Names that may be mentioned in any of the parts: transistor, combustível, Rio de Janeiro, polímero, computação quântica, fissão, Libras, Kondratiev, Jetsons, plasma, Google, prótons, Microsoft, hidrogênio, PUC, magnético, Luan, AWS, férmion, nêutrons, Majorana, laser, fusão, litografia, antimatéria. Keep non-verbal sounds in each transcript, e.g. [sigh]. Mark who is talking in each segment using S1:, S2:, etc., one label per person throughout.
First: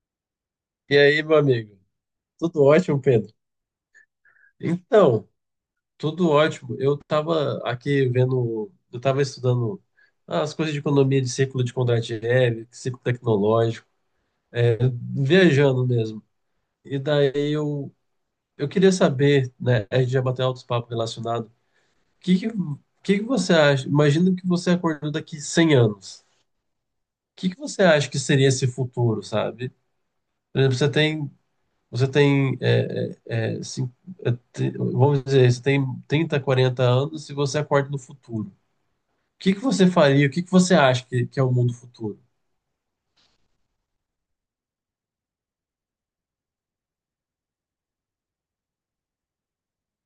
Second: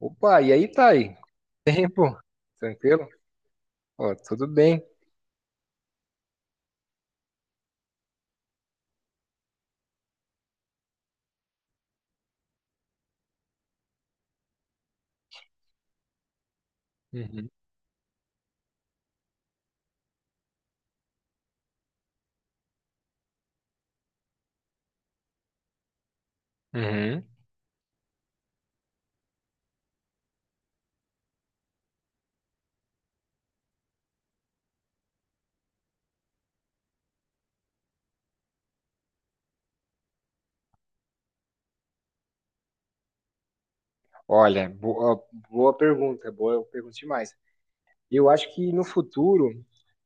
S1: Opa, e aí,
S2: E
S1: Thay?
S2: aí, meu amigo?
S1: Tempo?
S2: Tudo ótimo,
S1: Tranquilo?
S2: Pedro?
S1: Ó, tudo bem.
S2: Então, tudo ótimo. Eu estava aqui vendo, eu estava estudando as coisas de economia de ciclo de Kondratiev, ciclo tecnológico, é, viajando mesmo. E daí
S1: Uhum.
S2: eu, eu queria saber, né, a gente já bateu altos papos relacionados. O que que você acha? Imagina que você acordou daqui 100 anos.
S1: Uhum.
S2: O que que você acha que seria esse futuro, sabe? Por exemplo, Você tem, é, é, é, cin- vamos dizer, você tem 30, 40 anos e você acorda no futuro. O que que você faria? O que que você acha que é o mundo futuro?
S1: Olha, boa, boa pergunta demais. Eu acho que no futuro,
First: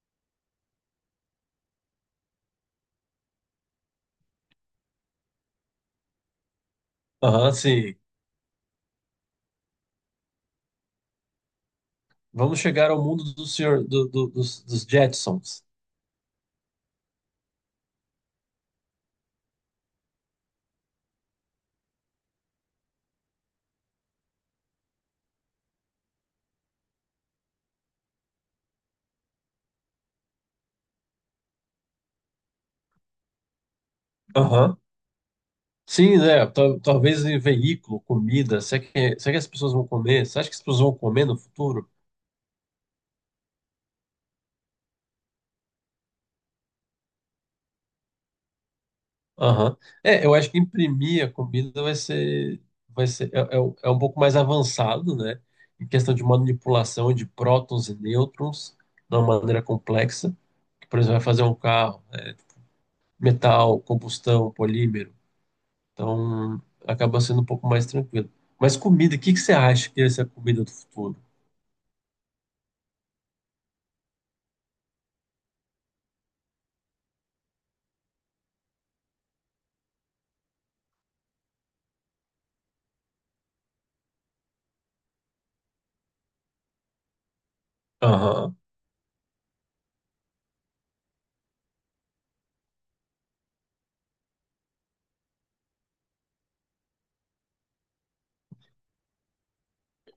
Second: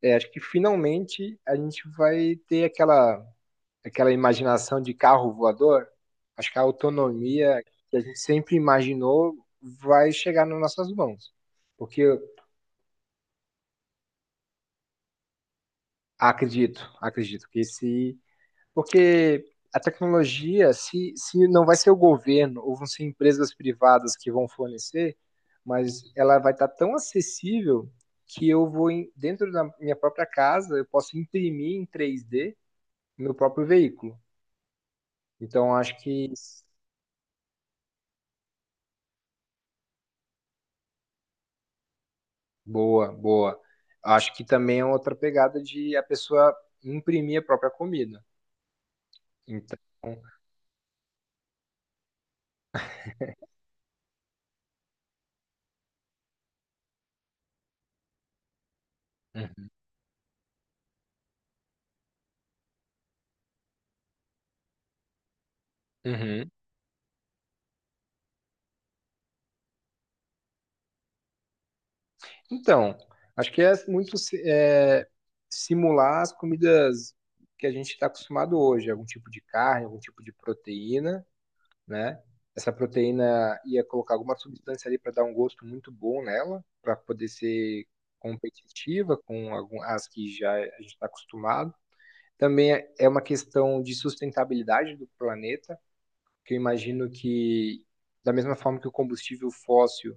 S1: acho que finalmente a gente vai ter aquela, aquela imaginação de carro voador. Acho que a
S2: Aham,
S1: autonomia
S2: sim.
S1: que a gente sempre imaginou vai chegar nas nossas mãos. Porque eu
S2: Vamos chegar ao mundo do senhor, dos Jetsons.
S1: acredito que esse. Porque a tecnologia, se não vai ser o governo ou vão ser empresas privadas que vão fornecer, mas ela vai estar tão acessível que eu vou, dentro da minha própria casa, eu posso imprimir em 3D meu próprio veículo.
S2: Aham.
S1: Então, acho
S2: Sim,
S1: que.
S2: né? Talvez em veículo, comida. Será que as pessoas vão comer? Você acha que as pessoas vão comer no futuro?
S1: Boa, boa. Acho que também é outra pegada de a pessoa imprimir a própria comida.
S2: Aham.
S1: Então.
S2: É, eu acho que imprimir a comida vai ser, vai ser um pouco mais avançado, né? Em questão de manipulação de prótons e nêutrons de uma maneira complexa. Por exemplo, vai fazer um carro, né? Metal, combustão, polímero.
S1: Uhum.
S2: Então, acaba sendo um pouco mais tranquilo. Mas comida, o que que você acha que ia ser a comida do futuro?
S1: Então, acho que é muito si- é, simular as comidas que a gente está acostumado hoje, algum tipo de carne, algum tipo de proteína, né? Essa proteína ia colocar alguma substância ali para dar um gosto muito bom nela, para poder ser
S2: Aham.
S1: competitiva com algum, as que já a gente está acostumado. Também é uma questão de sustentabilidade do planeta, que eu imagino que, da mesma forma que o combustível fóssil,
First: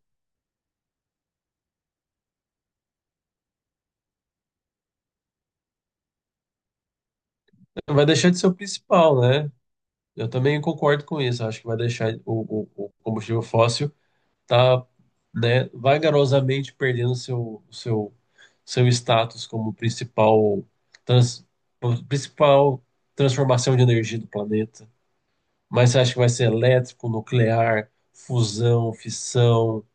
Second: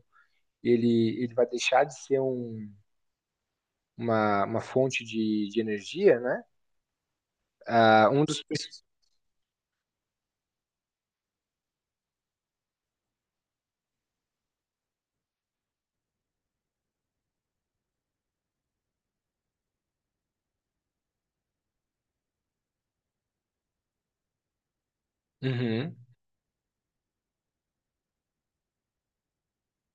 S1: ele vai deixar de ser um uma fonte de energia, né?
S2: Vai
S1: Ah, um
S2: deixar de
S1: dos.
S2: ser o
S1: princ-
S2: principal, né? Eu também concordo com isso. Acho que vai deixar o combustível fóssil, tá, né, vagarosamente perdendo seu status como principal, trans, principal transformação de energia do planeta. Mas
S1: Uhum.
S2: você acha que vai ser elétrico, nuclear, fusão, fissão?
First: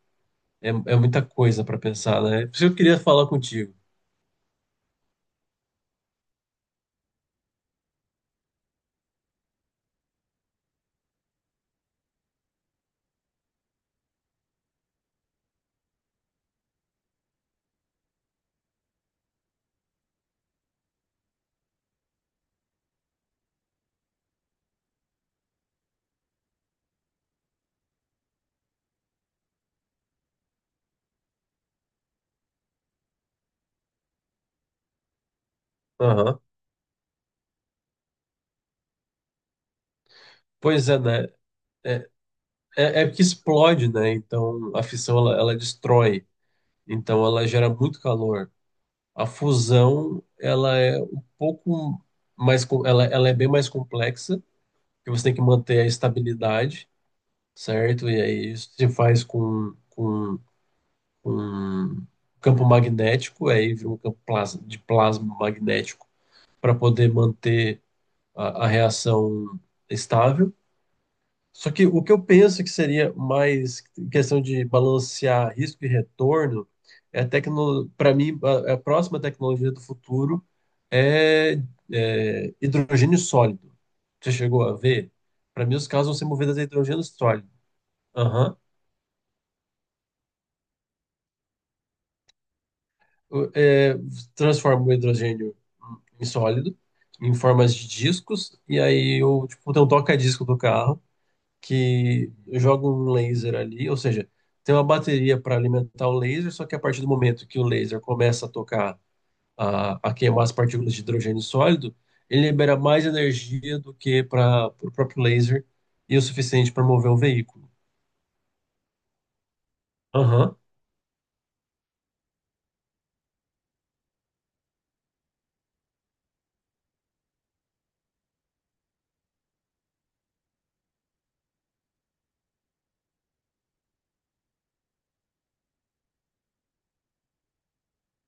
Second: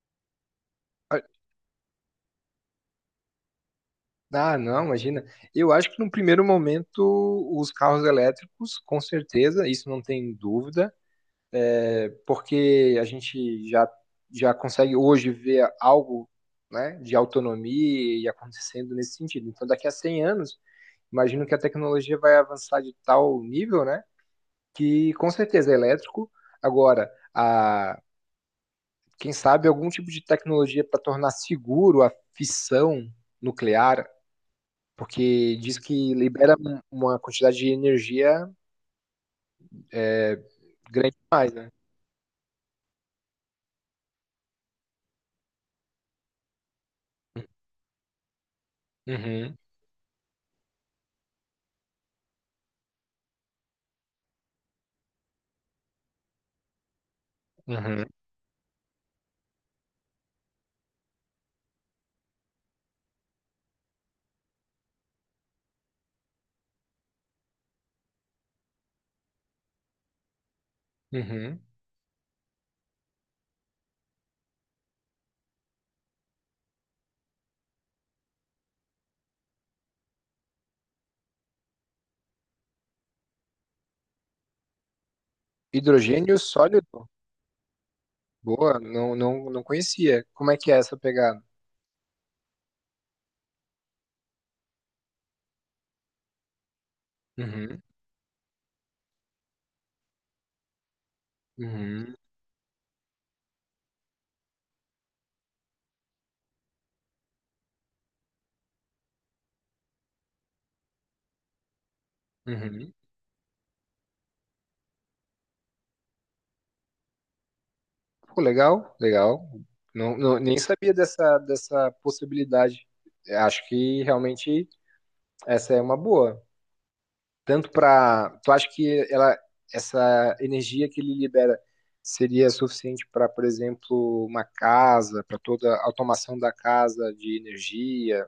S2: É, é muita coisa para pensar, né? Por isso que eu queria falar contigo.
S1: Ah, não, imagina. Eu acho que no primeiro momento os carros elétricos, com certeza, isso não tem dúvida, porque já consegue hoje ver algo, né, de autonomia e acontecendo nesse sentido. Então, daqui a 100 anos, imagino que a tecnologia vai avançar de tal nível, né, que com certeza é elétrico. Agora, a, Quem sabe algum tipo de tecnologia para tornar seguro a fissão nuclear, porque diz que
S2: Aham.
S1: libera uma quantidade de energia
S2: Pois é,
S1: grande
S2: né?
S1: demais, né?
S2: É, é que explode, né? Então a fissão ela destrói, então ela gera muito calor. A
S1: Uhum,
S2: fusão, ela é um pouco mais, ela é bem mais complexa, porque você tem que manter a estabilidade,
S1: uhum,
S2: certo? E aí isso se faz com campo magnético, aí vira um campo de plasma magnético para poder manter a reação estável.
S1: uhum.
S2: Só que o que eu penso que seria mais questão de balancear risco e retorno é para mim a próxima tecnologia do futuro é, é hidrogênio sólido. Você chegou a ver? Para mim os carros vão ser
S1: Hidrogênio
S2: movidos a hidrogênio
S1: sólido?
S2: sólido. Aham.
S1: Boa, não, não, não conhecia. Como é que é essa pegada?
S2: O- é, transforma o hidrogênio em sólido, em formas
S1: Uhum,
S2: de discos, e aí eu, tipo, tem um toca-disco do carro,
S1: uhum,
S2: que joga um laser ali, ou seja, tem uma bateria para alimentar o laser, só que a partir do momento que o laser começa a tocar, a queimar as partículas de hidrogênio sólido, ele libera
S1: uhum.
S2: mais energia do que para o próprio laser e o suficiente para mover um veículo.
S1: Pô, legal, legal. Não, não,
S2: Aham.
S1: nem sabia dessa, dessa possibilidade. É. Acho que realmente essa é uma boa, tanto para. Tu acha que ela, essa energia que ele libera seria suficiente para, por exemplo, uma casa, para toda a automação da casa de energia,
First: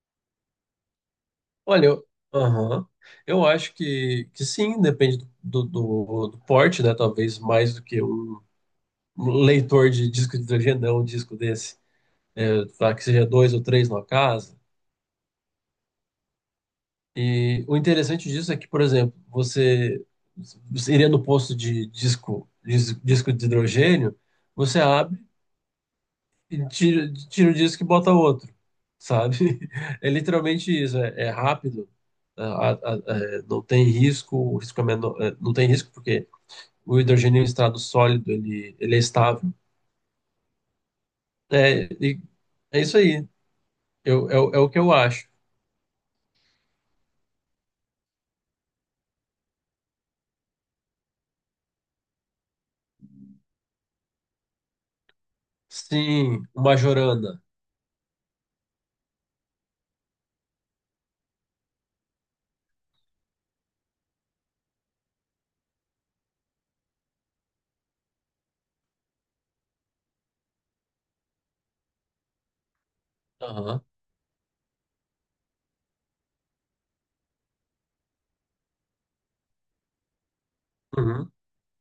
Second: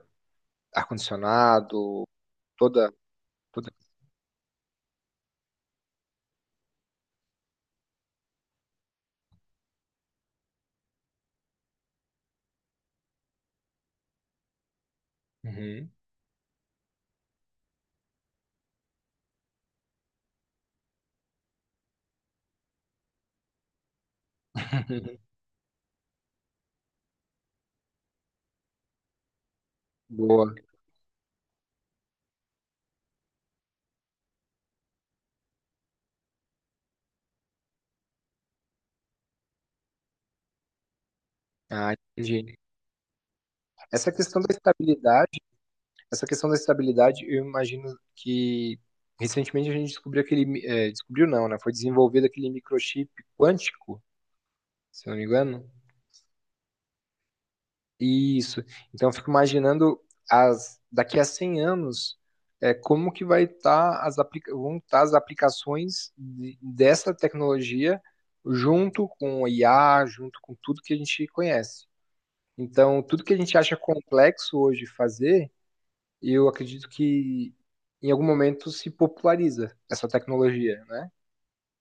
S2: Olha,
S1: ar-condicionado,
S2: aham.
S1: toda.
S2: Eu
S1: Toda...
S2: acho que sim, depende do porte, né? Talvez mais do que um um leitor de disco de hidrogênio, não um disco desse. É, tá, que seja dois ou três no casa.
S1: Uhum.
S2: E o interessante disso é que, por exemplo, você iria no posto de disco, disco de hidrogênio, você abre
S1: [laughs]
S2: e tira, tira o disco e bota outro, sabe? [laughs] É
S1: Boa.
S2: literalmente isso, é rápido, é, a- a- não tem risco, o risco é menor, é, não tem risco porque o hidrogênio em estado sólido, ele é estável. É,
S1: Ah,
S2: e
S1: entendi.
S2: é isso aí.
S1: Essa
S2: Eu, é,
S1: questão da
S2: o É o que eu acho.
S1: estabilidade, Essa questão da estabilidade, eu imagino que recentemente a gente descobriu aquele, descobriu não, né? Foi desenvolvido aquele microchip quântico, se eu não me engano.
S2: Sim, uma jorana.
S1: Isso. Então, eu fico imaginando daqui a 100 anos, como que vai estar vão estar as aplicações dessa tecnologia junto com o IA, junto com tudo que a gente conhece. Então, tudo que a gente acha
S2: Aham.
S1: complexo hoje fazer, eu acredito que em algum momento se populariza essa tecnologia, né?
S2: Uhum.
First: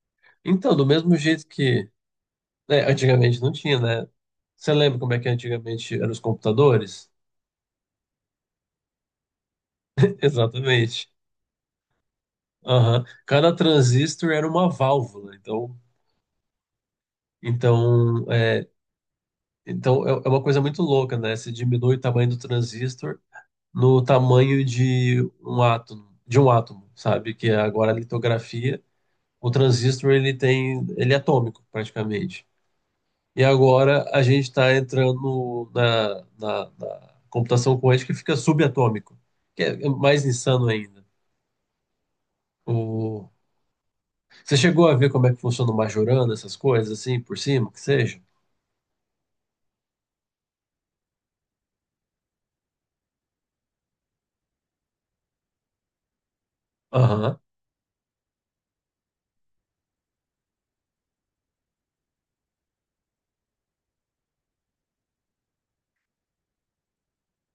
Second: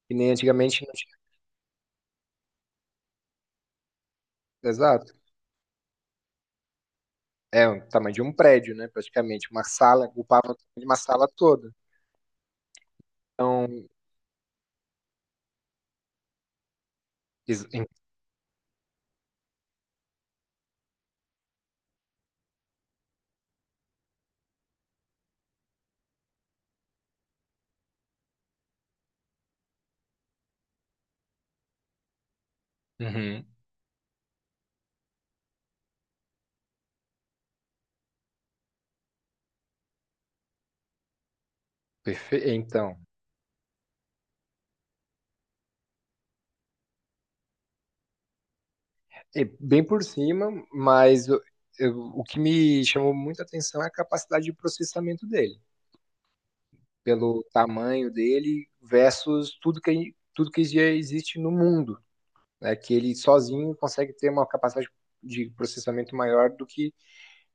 S1: Que nem
S2: Então,
S1: antigamente
S2: do
S1: não
S2: mesmo
S1: tinha.
S2: jeito que É, antigamente não tinha, né? Você lembra
S1: Exato.
S2: como é que antigamente eram os computadores?
S1: É o tamanho de um prédio, né? Praticamente uma sala,
S2: [laughs]
S1: ocupava o tamanho de uma
S2: Exatamente.
S1: sala toda.
S2: Aham. Cada
S1: Então.
S2: transistor era uma válvula.
S1: Ex-.
S2: Então, é, então, é uma coisa muito louca, né? Você diminui o tamanho do transistor no tamanho de um átomo, sabe? Que é agora a litografia, o transistor ele tem, ele é atômico praticamente. E
S1: Uhum.
S2: agora a gente está entrando na computação quântica que fica subatômico, que é mais insano ainda.
S1: Perfe-. Então,
S2: O... Você chegou a ver como é que funciona o Majorana, essas coisas assim, por cima, que seja?
S1: é bem por cima, mas o que me chamou muita atenção é a capacidade de processamento dele,
S2: Aham,
S1: pelo tamanho dele versus tudo que já existe no mundo, né? Que ele sozinho consegue ter uma capacidade de processamento maior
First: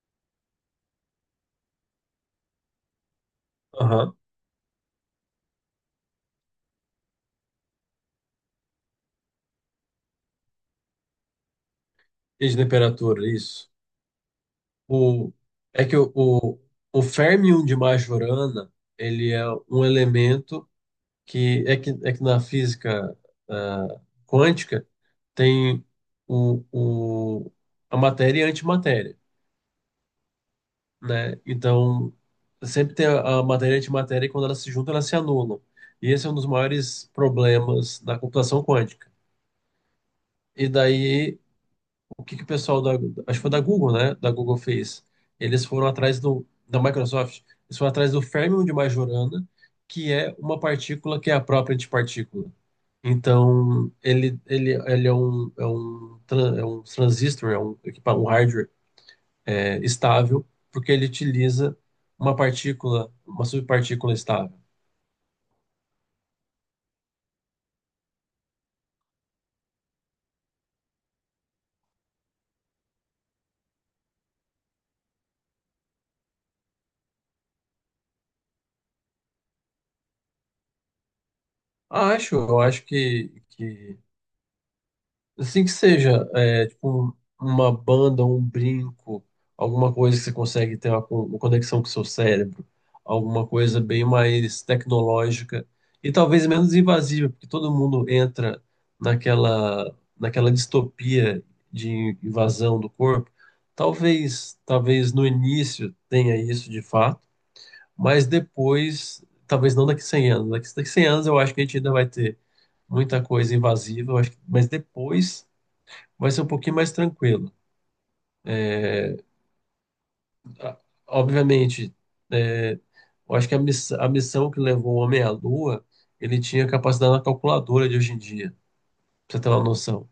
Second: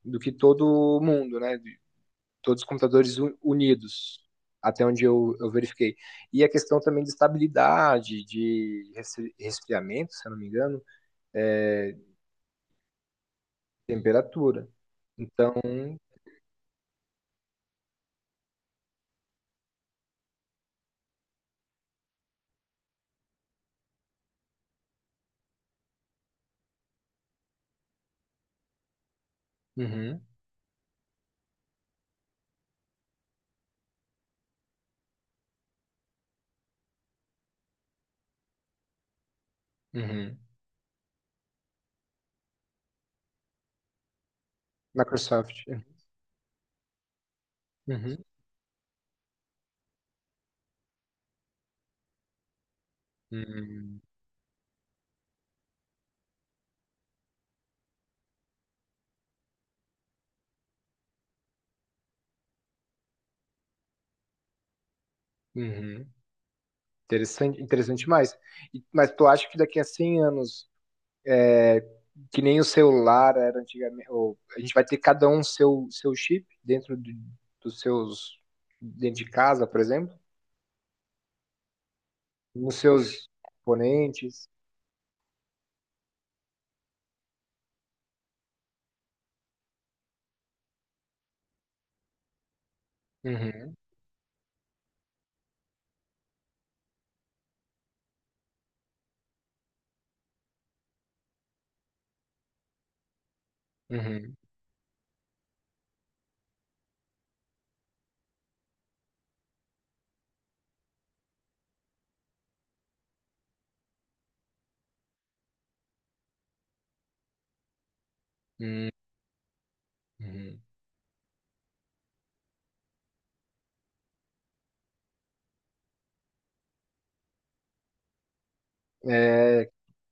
S1: do que todo o mundo, né? De todos os computadores
S2: aham.
S1: unidos, até onde eu verifiquei. E a questão também de estabilidade, de resfriamento, se eu não me engano é,
S2: E de temperatura, isso.
S1: temperatura.
S2: O...
S1: Então.
S2: É que o férmion de Majorana, ele é um elemento que na física, ah, quântica tem o, o, a matéria e a antimatéria,
S1: Uhum.
S2: né? Então, sempre tem a matéria e antimatéria e quando elas se juntam, elas se anulam. E esse é um dos maiores problemas da computação quântica.
S1: Uhum.
S2: E daí, o que que o pessoal da, acho que foi da Google, né? Da Google fez.
S1: Microsoft.
S2: Eles foram atrás da Microsoft, eles foram atrás do
S1: Uhum.
S2: férmion de Majorana, que é uma partícula que é a própria antipartícula. Então,
S1: Uhum.
S2: ele é um transistor, um hardware, é, estável, porque ele utiliza uma partícula, uma subpartícula estável.
S1: Uhum. Interessante, interessante mais. E. Mas tu acha que daqui a 100 anos, é, que nem o celular era antigamente, ou a gente vai ter cada um seu chip dos seus, dentro de casa, por exemplo,
S2: Ah, eu
S1: nos
S2: acho
S1: seus
S2: que
S1: componentes.
S2: assim que seja, é, tipo, uma banda, um brinco, alguma coisa que você consegue ter uma conexão com o seu cérebro, alguma
S1: Uhum.
S2: coisa bem mais tecnológica e talvez menos invasiva, porque todo mundo entra naquela distopia de invasão do corpo.
S1: Uhum.
S2: Talvez no início tenha isso de fato, mas depois, talvez não daqui a 100 anos. Daqui a 100 anos eu acho que a gente ainda vai ter muita coisa invasiva, eu acho que- mas depois vai ser um pouquinho mais tranquilo.
S1: Uhum. Uhum.
S2: Ah, obviamente, é, eu acho que a missão que levou o homem à Lua, ele tinha capacidade na calculadora de hoje em dia, pra você ter uma
S1: é,
S2: noção.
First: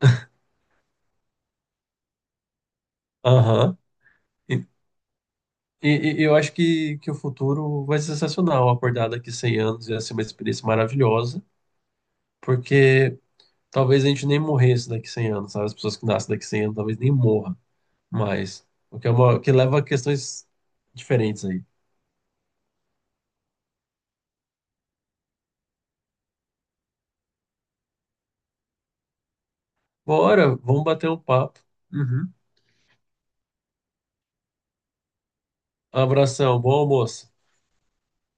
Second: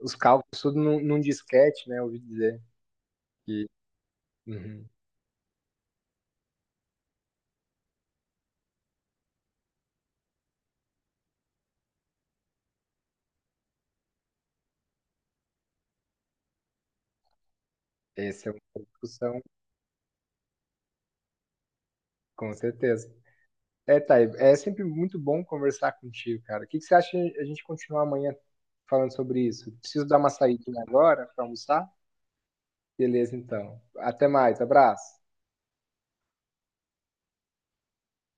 S1: os cálculos, tudo num disquete, né? Eu ouvi dizer. Que.
S2: Aham. E,
S1: Uhum.
S2: e eu acho que o futuro vai ser sensacional. Acordar daqui 100 anos ia ser uma experiência maravilhosa, porque talvez a gente nem morresse daqui 100 anos, sabe? As pessoas que nascem daqui 100 anos talvez nem morram,
S1: Essa é
S2: mas
S1: uma
S2: o que, é uma,
S1: discussão,
S2: o que leva a questões diferentes aí.
S1: com certeza. É, Thay, é sempre muito bom conversar contigo, cara. O que que você acha a gente continuar amanhã falando sobre isso? Preciso dar uma
S2: Bora,
S1: saída
S2: vamos bater um
S1: agora para
S2: papo.
S1: almoçar?
S2: Uhum.
S1: Beleza, então. Até mais, abraço.
S2: Abração, bom almoço.